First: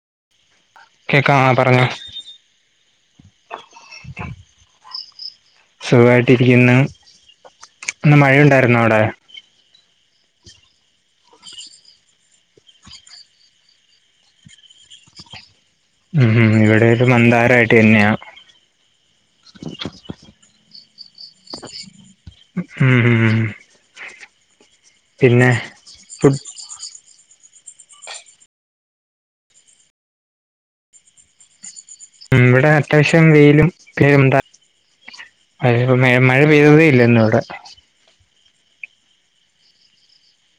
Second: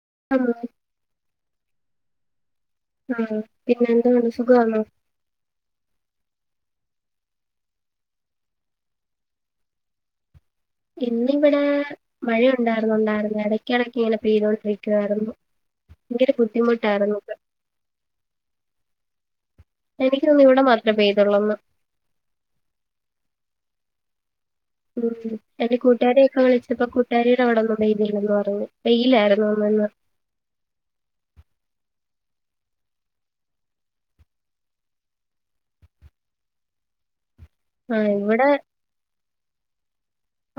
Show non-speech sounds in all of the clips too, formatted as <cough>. <unintelligible> ആ പറഞ്ഞോ ആ പിന്നെ എന്ത്‌ പറയുന്നു സുഖമാണോ? സുഖമായിട്ടിരിക്കുന്ന് ഇന്ന് മഴയുണ്ടായിരുന്നോ അവിടെ ഇന്നിവിടെ മഴയുണ്ടായിരുന്നുണ്ടായിരുന്ന് എടെക്കെടെക്ക് ഇങ്ങനെ പെയ്തൊണ്ടിരിക്കുവായിരുന്നു ഉം മ് ഇവിടെ ഒരു മന്ദാരായിട്ട് തന്നെയാ എനിക്ക് തോന്നുന്നു ഇവിടെ മാത്രേ പെയ്തുള്ളൂന്ന് മ് മ് മ് എന്റെ കൂട്ടുകാരെ ഫുഡ് ഒക്കെ വിളിച്ചപ്പോ <unintelligible> അവിടൊന്നും പെയ്തില്ലന്ന് പറഞ്ഞു വെയിലായിരുന്നുവെന്നു അന്നന്ന് ഇവിടെ അത്യാവശ്യം വെയിലും പിന്നെന്താ <unintelligible> മഴ പെയ്തതേ ഇല്ലന്നവിടെ ആഹ ഇവിടെ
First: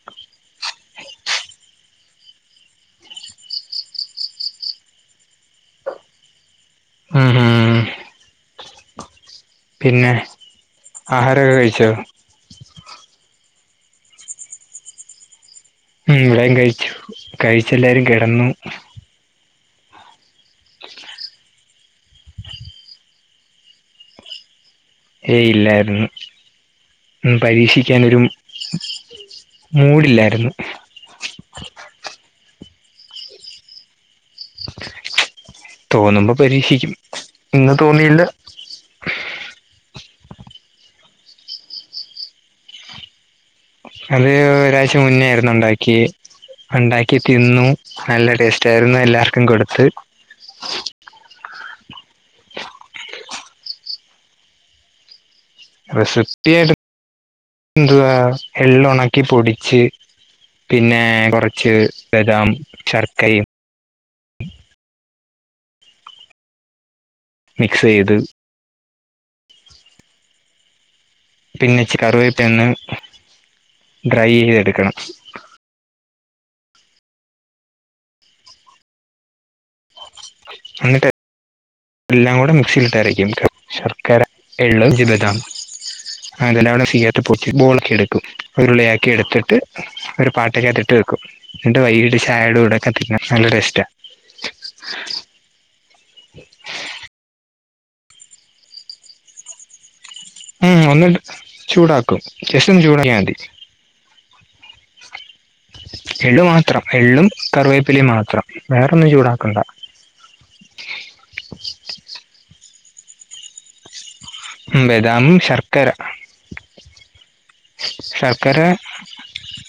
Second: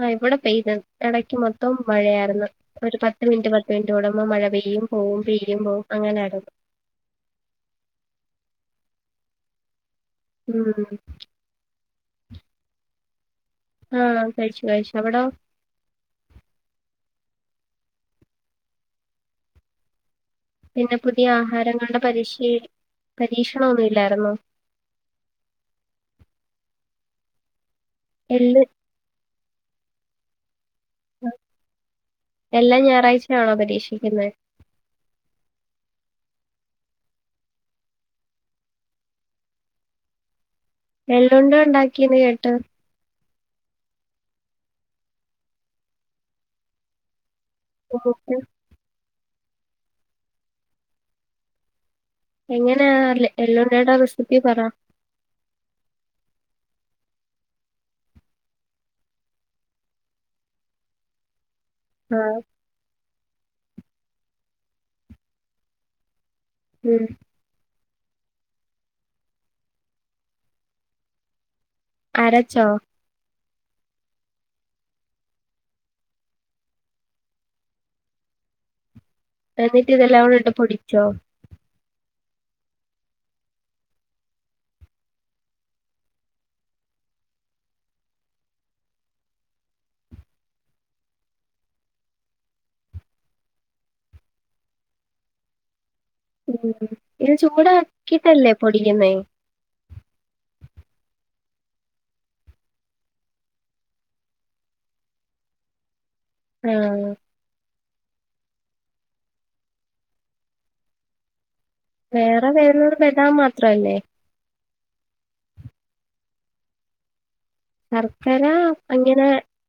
ആ ഇവിടെ പെയ്ത് എടക്ക് മൊത്തം മഴയായിരുന്നു. ഒരു പത്ത് മിനിറ്റ് പത്ത് മിനിറ്റ് കൂടുമ്പോ മഴ പെയ്യും പോവും പെയ്യും പോവും അങ്ങനെയായിരുന്ന്. മ് മ് പിന്നെ ഉം ആഹാരൊക്കെ കഴിച്ചോ ആ കഴിച്ചു കഴിച്ചു അവിടോ മ് ഇവിടെകഴിച്ചു കഴിച്ചു പിന്നെ പുതിയ ആഹാരം നമ്മുടെ പരീഷേല് പരീക്ഷണം ഒന്നും ഇല്ലായിരുന്നോ ഏയ് ഇല്ലായിരുന്നു. മ് പരീക്ഷ ക്കാനൊരു എള്ള് മൂടില്ലായിരുന്നു ഉ എല്ലാം ഞായറാഴ്ചയാണോ പരീക്ഷിക്കുന്നത് തോന്നുമ്പ പരീക്ഷിക്കും ഇന്ന് തോന്നിയില്ല എള്ളുണ്ട ഉണ്ടാക്കീന്ന് കേട്ട് അത് ഒരാഴ്ച മുന്നോയിരുന്നു ഉണ്ടാക്കി ഉണ്ടാക്കി തിന്നു നല്ല ഉം. ടേസ്റ്റ് ആയിരുന്നു എല്ലാവർക്കും കൊടുത്ത എങ്ങനാ അല്ലേ എല്ലോണയുടെ ഇക്ക പറ റെസിപ്പിയായിട്ട എതുവാ എള്ള ഉണക്കി പൊടിച്ച് പിന്നെ കൊറച്ച് ച്ച് ആഹ് ബദാം ശർക്കൈ ഉ ഉം മിക്സ് ചെയ്ത് പിന്നെച്ച അരച്ചോ? കറിവപ്പന്ന് ഡ്രൈ ചെയ്തെടുക്കണം എന്ന എന്നിട്ട് ഇതെല്ലാം കടെ ഇണ്ട് പൊടിച്ചോ എന്നിട്ട് എല്ലാം കൂടെ മിക്സിൽ ഇിട്ടരരിക്കും ശർക്കര എള്ളവും ജിബദാം അതെല്ലാം കൂടെ സീ്യാത്ത് പൊട്ട ബോളൊക്കെ എടുക്കും ഉരുളിയക്കി എടുത്തിട്ട് ഒരു പാട്ടൊക്കെ അത്തിട്ട് വെക്കും എന്നിട്ട് വൈകട്ട ചാഡും ഇവിടെൊക്കെ ക്കണം നല്ല രസ്റ്റാ ഉ ഇ ചൂട കട്ടല്ലേ പൊടിയന്ന ഉം ഒന്ന് ചൂടാക്കും ജെസ്ും ചൂടങ്ങാ മതി എള്ളു മാത്രം ആഹ് എള്ളും കറിവേപ്പ പ്പി മാത്രം വേറൊന്നും ചൂടാക്കണ്ട വേറെ വേ പേതാ മാ അത്രല്ലേ ബെദാം ശർക്കര ശർക്കര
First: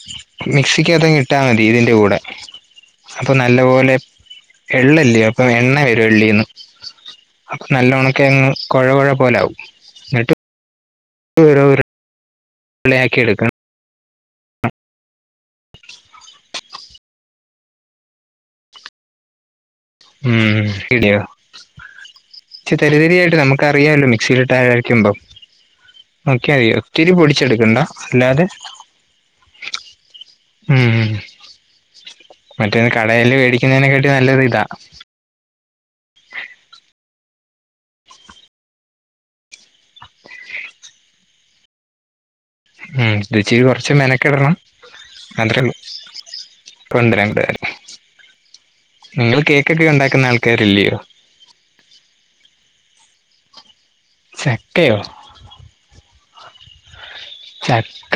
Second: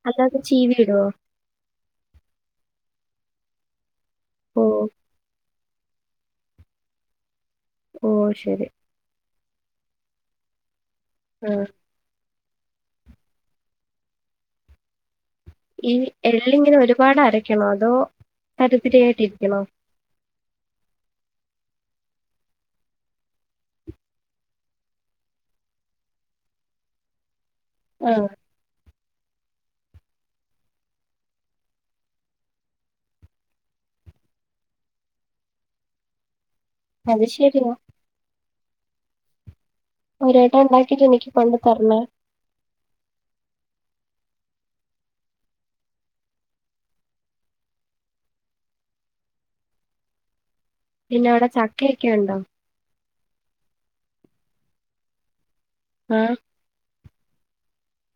അല്ലാതെ ചീവിയിടോ? മിക്സിക്കകത് കിട്ടാൽ മതി ഇതിന്റെ കൂടെ അപ്പൊ നല്ല പോലെ ഓഹ് എള്ളല്ല അപ്പം എണ് വരുവള്ളിന്ന് അപ്പൊ നല്ല ഓഹ് ഉണക്കെങ്ങ് ശരി കുഴ കുഴ പോലാകും നട്ട ആഹ് <unintelligible> പളയാക്കി എടുക്കണം ഈ എല്ലിങ്ങനെ ഒരുപാട് അരക്കണോ അതോ തരിപരിയായിട്ട്ിരിക്കണോ ഉം ഇടിയോ പ തെരിതെറായിട്ട് നമുക്ക്റിയാമല്ലോ മിക്സിയിലിട്ട് ആരിക്കുമ്പം നോക്കിയറിയോ ഒത്തിരി പൊടി ച്ചെടുക്കണ്ട ആഹ് അല്ലാതെ ഹും മറ്റേ കടയില് മേടിക്കുന്നതിനെക്കാട്ടി നല്ലത് ഇതാ <inaudible> അത് ശരിയാ ഒരു വട്ടം ഉണ്ടാക്കിട്ട് എനിക്ക് കൊണ്ട് തരണേ ആ ഇച്ചിരി കുറച്ച് മെനക്കെടണം മാത്രേള്ളൂ കൊണ്ടരാ <unintelligible> നിങ്ങൾ കേക്കൊക്കെ ഉണ്ടാക്കുന്ന ആള പിന്നെ അവിടെ ചക്കയൊക്കെ ഉണ്ടോ ചക്കയോ ആ ചക്ക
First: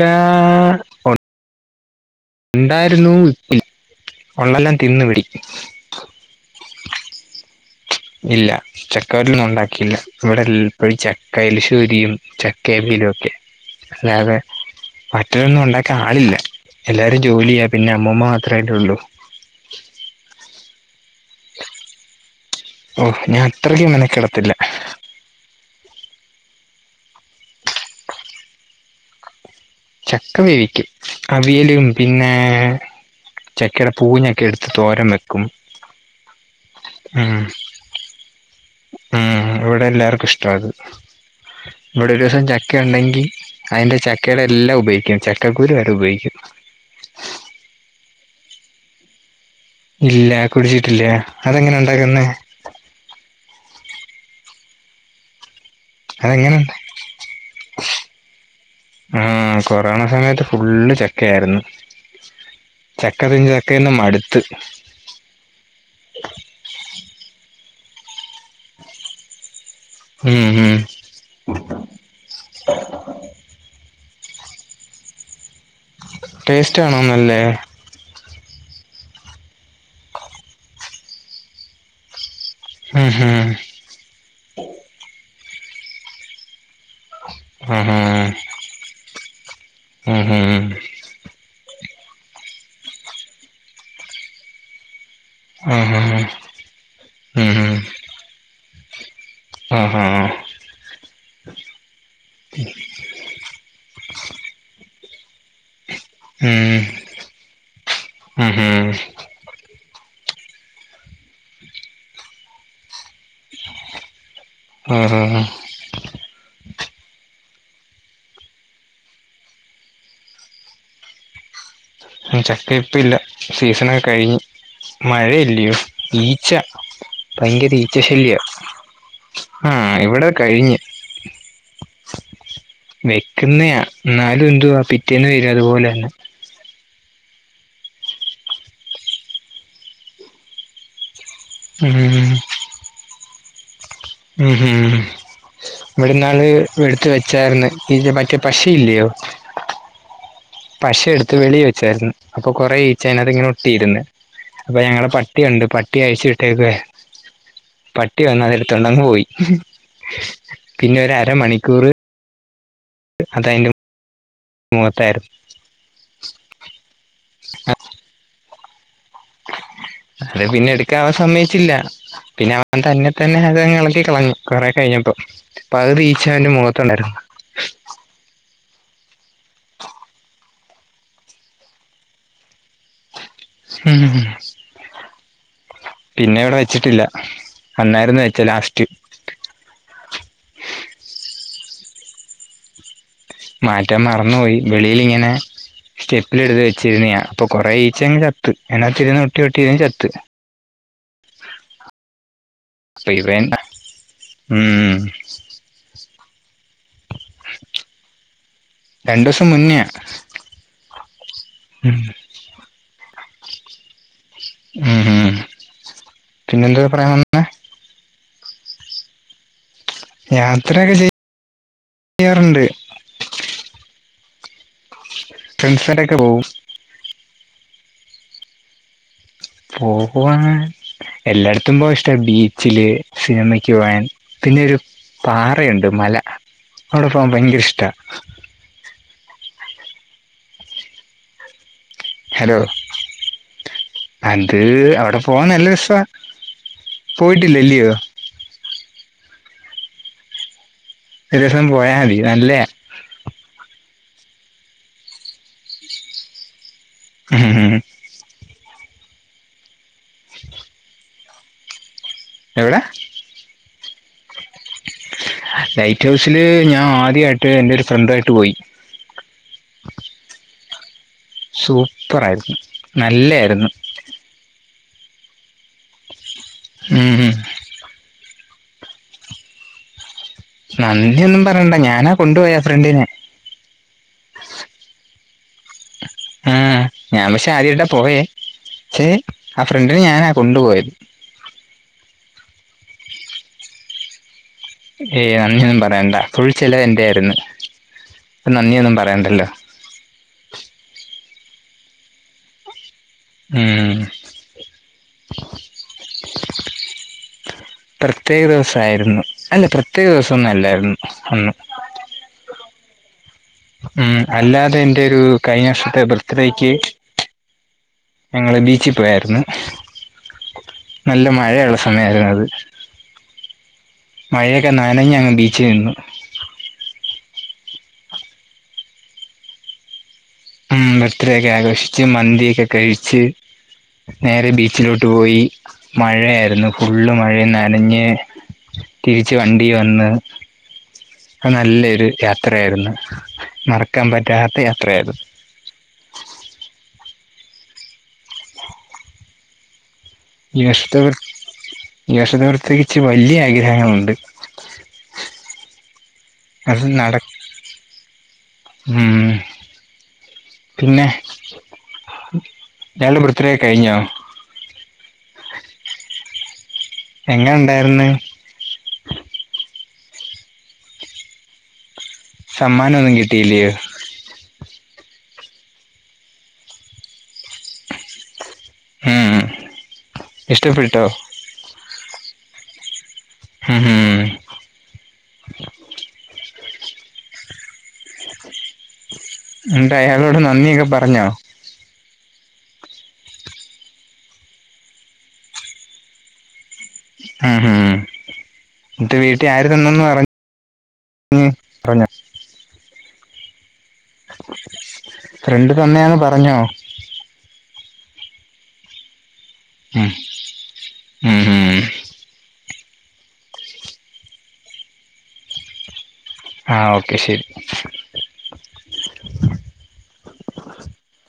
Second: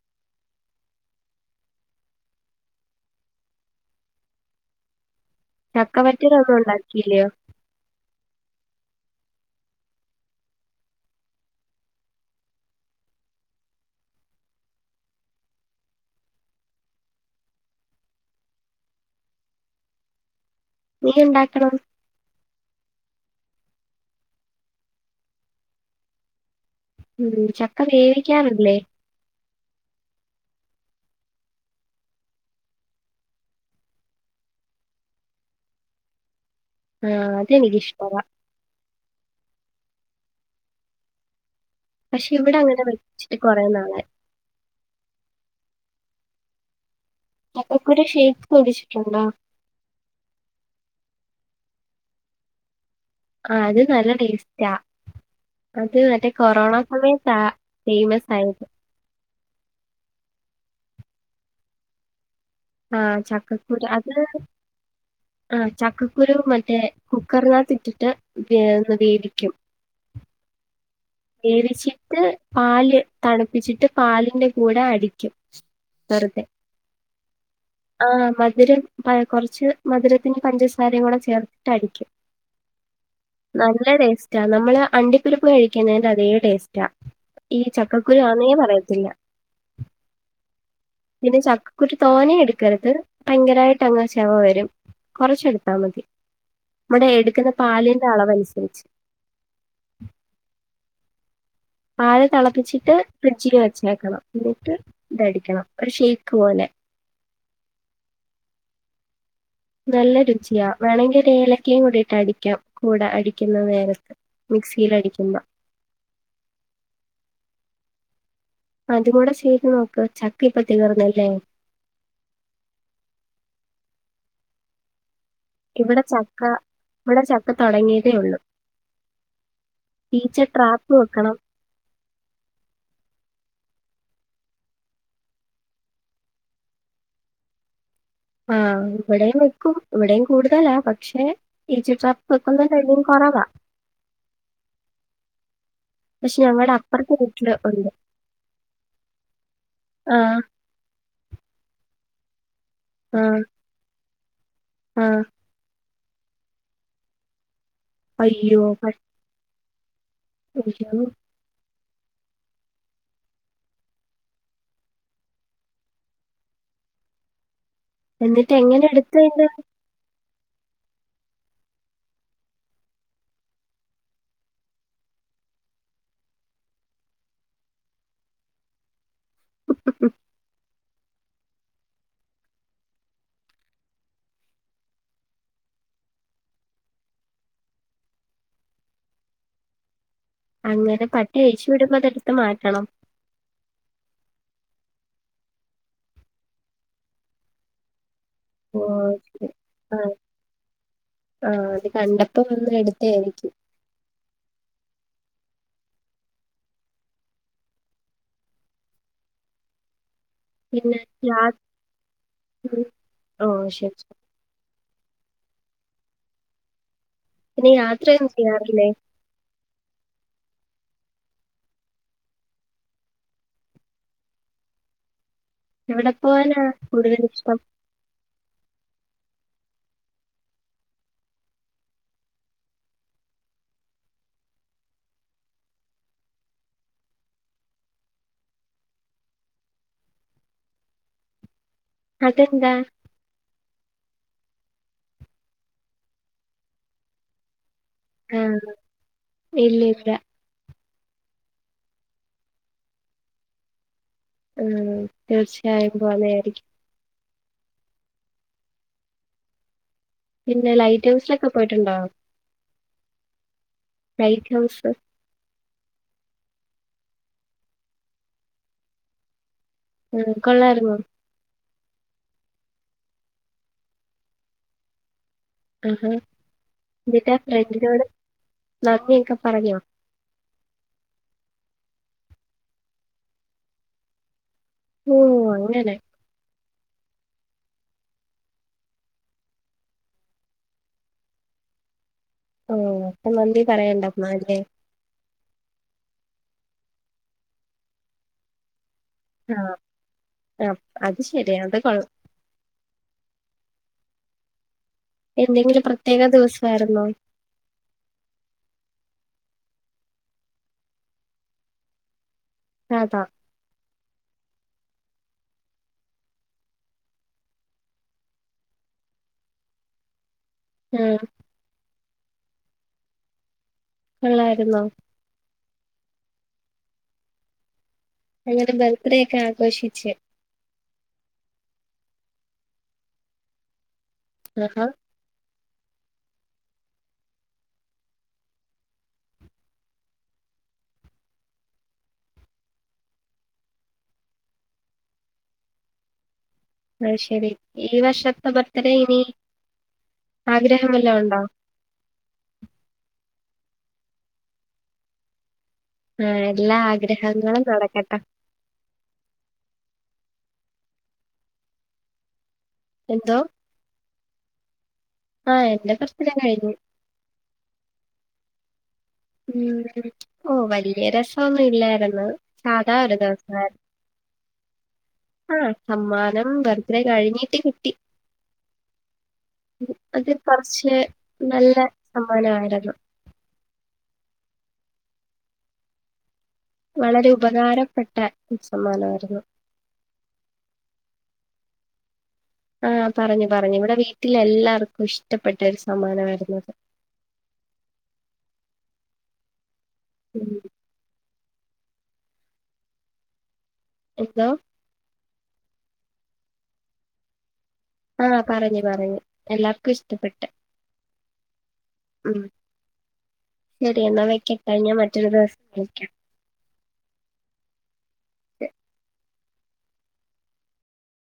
ഇണ്ടായിരുന്നു ഇ <unintelligible> ഉള്ളെല്ലാം തിന്ന് വിടി ചക്കവറ്റിൽ ഒന്നും ഉണ്ടാക്കില്ലയോ ഇല്ല ചക്കവറ്റിലൊന്നും ഉണ്ടാക്കിയില്ല ഇവിടെ എല്ലപ്പോഴും ചക്കലശ്ശൂരിയും ചക്കവിയലും ഒക്കെ അല്ലാതെ മറ്റതൊന്നും ഉണ്ടാക്കാൻ ആളില്ല എല്ലാരും ജോലിയാ പിന്നെ അമ്മമ്മ മാത്രല്ലേള്ളൂ നീ ഉണ്ടാക്കണം ഓഹ് ഞാൻ അത്രക്ക് മെനക്കെടത്തില്ല ഉം ചക്ക വേവിക്കാറില്ലേ ചക്ക വേവിക്കും അവിയലും പിന്നെ ചക്കയുടെ പൂഞ്ഞൊക്കെ എടുത്ത് തോരൻ വെക്കും ആ ഉം അതെനിക്ക് ഇഷ്ടവാ ഉം ഇവിടെ എല്ലാർക്കും ഇഷ്ടവാത് ഇവിടെ ഒരു പക്ഷെ ദിവസം ചക്ക അങ്ങനെ ഉണ്ടെങ്കി വെച്ചിട്ട് കൊറേ അതിന്റെ നാളായി ചക്കയുടെ എല്ലാം ഉപയോഗിക്കും ചക്കക്കുരു വരെ ഉപയോഗിക്കും ചക്കക്കുരു ഷേക്ക്‌ കുടിച്ചിട്ടുണ്ടോ ഇല്ല കുടിച്ചിട്ടില്ല അതെങ്ങനെ ഉണ്ടാക്കുന്നെ ആ അത് നല്ല ടേസ്റ്റാ അത് മറ്റേ അതെങ്ങനെ കൊറോണ സമയത്താ ഫേമസ് ആയത് ആ കൊറോണ സമയത്ത് ഫുള്ള് ചക്ക ആയിരുന്നു ആ ചക്കക്കുരു അത് ആ ചക്കക്കുരു മറ്റേ കുക്കറിനാത്ത് ഇട്ടിട്ട് വേവിക്കും ഉം ഉം വേവിച്ചിട്ട് പാല് തണുപ്പിച്ചിട്ട് പാലിന്റെ കൂടെ അടിക്കും ടേസ്റ്റ് ആണോ നല്ലേ ആ മധുരം പ കുറച്ച് മധുരത്തിന് പഞ്ചസാ അരികൂടെ ചേർത്തിട്ട് അടിക്കും ഉം ഹും നല്ല ടേസ്റ്റ നമ്മള് അണ്ടി പ്പരിപ്പ് കഴിക്കുന്നതിന്റെ അതേ ടേസ്റ്റാ ഈ ആഹാ ചക്കക്കുരു ആന്നേ പറയത്തില്ല ഉം ഹും പിന്നെ ചക്ക കുറച്ചു തോനെയെടു ക്കരുത് ഭയങ്കരമായിട്ട് അങ്ങ് ചൊവ വരും കുറച്ചെടുത്താ മതി ആഹാ നമ്മടെ എടുക്കുന്ന ഉം ഹും പാലിന്റെ അളവനുസരിച്ച് ആഹാ പാല് തിളപ്പിച്ചിട്ട് ഫ്രിഡ്ജില് വെച്ചേക്കണം എന്നിട്ട് ഇതടിക്കണം ഒരു ഷേക്ക് പോലെ ഉം ഹും ഹു വേണങ്കി ഒരു ഏലക്കയും കൂടിട്ട് അടിക്കാം കൂടെ അടിക്കുന്ന നേരത്ത് ആഹാ മിക്സിയിലടിക്കുമ്പ അതും കൂടെ ചെയ്ത് നോക്ക് ചക്ക ഇപ്പ തീർന്നില്ലേ ചക്ക ഇപ്പ ഇല്ല സീസണൊക്കെ കഴിഞ്ഞ് മഴയല്ലിയോ ഇവിടെ ചക്ക ഈച്ച ഇവിടെ ചക്ക ഭയങ്കര ഈച്ച തൊടങ്ങിയതേ ശല്യാ ഒള്ളൂ. ആഹ് ഇവിടെ ഈച്ച കഴിഞ്ഞ് ട്രാപ്പ് വെക്കണം. വെക്കുന്നെയാ എന്നാലും എന്തുവാ പിറ്റേന്നന്ന് വരും അതുപോലെ തന്നെ ആഹ് ഇവിടെയും വെക്കും ഇവിടെയും കൂടുതലാ പക്ഷെ ഈച്ച ട്രാപ്പ് വക്കുന്ന ടൈമില് കുറവാ ഉ ഹം പക്ഷെ ഇവിടുന്നാള് ഞങ്ങടെ എടുത്ത് അപ്പറത്തെ വീട്ടില് വെച്ചായിർന്ന് ഉണ്ട്. ഇ മറ്റേ പശയില്ലയോ ആഹ്. പശ എടു ത്ത് വെളിയി വെച്ചായിരുന്നു അപ്പൊ കുറേ ഈച്ച അതിനകത്ത് ആഹ്. ഇങ്ങനെ ഒട്ടിയിരുന്ന് അപ്പൊ ഞങ്ങളെ ആഹ്. പട്ടിയുണ്ട് പ ട്ടിയെ അഴിച്ചിട്ടേക്ക പട്ടി വന്ന അതി അയ്യോ! പട്ട് ത്തണ്ടങ്ങ് പോയി അയ്യോ! പിന്നെ ഒരു അരമണിക്കൂറ് അതയ്ന്റെ മുഖത്തായിരുന്നു അ എന്നിട്ടെങ്ങനെ എടു ത്തുഅയ്‌ന്റെ അത് പിന്നെ എടുക്ക അവൻ സമ്മയിച്ചില്ല പിന്നെ അവൻ തന്നെ തന്നെ അത ഇളക്കി കളഞ്ഞു കൊറേ കഴിഞ്ഞപ്പോ പകുതി ഈച്ച അവന്റെ മുഖത്തുണ്ടായിരുന്നു മംപിന്നെ ഇവിടെ വെച്ചിട്ടില്ല അന്നായിരുന്ന് വെച്ച ലാസ്റ്റ് അങ്ങനെ പട്ടിയെ അഴിച്ചു വിടുമ്പോ അതെടുത്ത് മാറ്റണം മാറ്റാൻ മറന്നു പോയി വെളിയിൽ ഇങ്ങനെ സ്റ്റെപ്പില് എടുത്ത് വെച്ചിരുന്ന് ഞാൻ അപ്പൊ കൊറേ ഈച്ച അങ്ങ് ച ത്ത് എന്ന ഓഹ്. ത്തിരുന്നുഒട്ടി ശരി. ഒട്ടി ഇരുന്ന് ചത്ത് ആഹ്. ആഹ്. അത് കണ്ടപ്പോ വന്ന് ഇവൻ എടുത്തയായിരിക്കും. വേണ്ട രണ്ടു ദിവസം മുന്നെയാ പിന്നെ രാത് ഉം ത്രിഉം ഓ ശരി ശരി ഉം ഉം പിന്നെ എന്തൊക്കെ പറയാൻ വന്നെ പിന്നെ ഈ രാത്രി ഒ യ്യാറില്ലേ യാത്രൊക്കെ ചെയ് യാറുണ്ട് എവിടെ പോവും പോവാനാ കൂടുതല് ഇഷ്ടം പോകുവാൻ എല്ലായിടത്തും പോവാൻ ഇഷ്ടാ ബീച്ചില് സിനിമക്ക് പോകാൻ പിന്നൊരു പാറയുണ്ട് മല അവിടെ പോകാൻ ഭയങ്കര ഇഷ്ടാ ഹലോ അതെന്താ അത് അവിടെ പോവാൻ നല്ല രസവാ പോയിട്ടില്ല ഇല്ലിയോ ആഹ് ഇല്ലില്ല ഒരു ദിവസം പോയാ മതി നല്ലയാ ഉം തീർച്ചയായും പോകുന്നതായിരിക്കും <unintelligible> പിന്നെ ലൈറ്റ് ഹൗസിലൊ ക്കെ പോയിട്ടുണ്ടോ എവിട ലൈറ്റ് ഹൗസ് ലൈറ്റ് ഹൗസില് ഞാൻ ആ ദ്യായിട്ട് എന്റെ ഒരു ഫ്രണ്ടായിട്ട് പോയി ഉം കൊള്ളാരുന്നോ സൂപ്പർ ആയിരുന്നു നല്ലയായിരുന്നു ആഹാ ഉം ഉം എന്നിട്ടാ ഫ്രണ്ടിനോട് നന്ദിക്കെ പറഞ്ഞോ നന്ദിയൊന്നും പറയണ്ട ഞാനാ കൊണ്ടു പോയെ ആ ഫ്രണ്ടിനെ ഓ അങ്ങനെ ആ ഞാൻ പക്ഷെ ആദ്യായിട്ടാ പോയേ പക്ഷെ ആ ഫ്രണ്ടിനെ ഞാനാ കൊണ്ടുപോയത് ഓ അപ്പ നന്തി പറയണ്ട ന്നാ ലേ ഏയ് നന്ദിയൊന്നും പറയണ്ടാ ഫുൾ ചെലവ് എന്റെ ആയിരുന്നു അപ്പ നന്ദിയൊന്നും പ ആ അപ് അത് ശരിയാ അത കൊള്ളാം ഉം എന്തെങ്കിലും പ്രത്യേക ദിവസമായിരുന്നോ പ്രത്യേക ദിവസായിരുന്നു അല്ല പ്രത്യേക ദിവസമൊന്നും അല്ലായിരുന്നു അന്നു അതാ ഉം അല്ലാതെ എന്റെ ഒരു കഴിഞ്ഞ വർഷത്തെ ബർത്ത്ഡേക്ക് ഞങ്ങള് ബീച്ചിൽ പോയായിരുന്നു ആഹ് നല്ല മഴയുള്ള സമയായിരുന്നു അത് മഴയൊക്കെ കൊള്ളായിരുന്നോ? നനഞ്ഞാണ്ടി ചെന്നു അങ്ങനെ ബർത്ത്ഡേ ഒക്കെ ആഘോഷിച്ച് ഉം ബർത്ത്ഡേ ഒക്കെ ആഘോഷിച്ച് മന്തിയൊക്കെ കഴിച്ച് നേരെ ആഹാ ബീച്ചിലോട്ട് പോയി മഴയായിരുന്നു ഫുള്ള് മഴനനഞ്ഞ് തിരിച്ച് വണ്ടി വന്ന് അ നല്ലൊരു യാത്രയായിരുന്നു മറക്കാൻ പറ്റാത്ത യാത്രയായിരുന്നു അയ്ശരി ഈ വർഷതെ ബർത്ത് ഡേ ഇനി ആഗ്രഹം ഇഷ്ടം വല്ലോം ഉണ്ടോ? ഇഷ്ടത്തെക്കുറിച്ച് വല്ല്യ അഗ്രഹങ്ങളുണ്ട് ഉം എല്ലാ ആഗ്രഹങ്ങളും നടക്കട്ടെ ഉം പിന്നെ എല്ലാരും എന്തോ? ബർത്ത്ഡേ കഴിഞ്ഞോ ഡേ കഴിഞ്ഞ് എങ്ങനെ ണ്ടായിര്ന്ന് ഉം ഓ വല്ല്യ രസന്നും ഇല്ലായിരുന്നു സാധാ സമ്മാനമൊന്നും ഒരു കിട്ടിയില്ലയോ ദിവസായിരുന്നു ആ സമ്മാനം ബർത്ത്ഡേ കഴിഞ്ഞിട്ട് കിട്ടി ഉം അത് കുറച്ച് ഇഷ്ടപ്പെട്ടോ നല്ല സമ്മാനമായി അ <unintelligible> ഉം ഉം വളരെ ഉപകാരപ്പെട്ട ഒരു സമ്മാനമായിരുന്നു എന്താ അയാളോട് നന്ദിയൊക്കെ പറഞ്ഞോ ആ പറഞ്ഞു പറഞ്ഞു ഇവിടെ വീട്ടിൽ എല്ലാർക്കും ഇഷ്ടപ്പെട്ട ഒരു സമ്മാനമായിരുന്നു അത് ഉം ഉം ന്റെ വീട്ടില് ആയി ന്നെന്നു പറഞ്ഞ് ഉം ഉം പറഞ്ഞ് എന്തോ ഫ്രണ്ട് തന്നെയാന്ന് പറഞ്ഞോ ആ പറഞ്ഞു പറഞ്ഞു എല്ലാർക്കും ഉം ഇഷ്ടപ്പെട്ട് ഉം ഉം ഉം ശരി എന്നാ വെക്കട്ടെ ഞാൻ മറ്റൊരു ദിവസം വിളിക്കാം ആ ഓക്കെ ശരി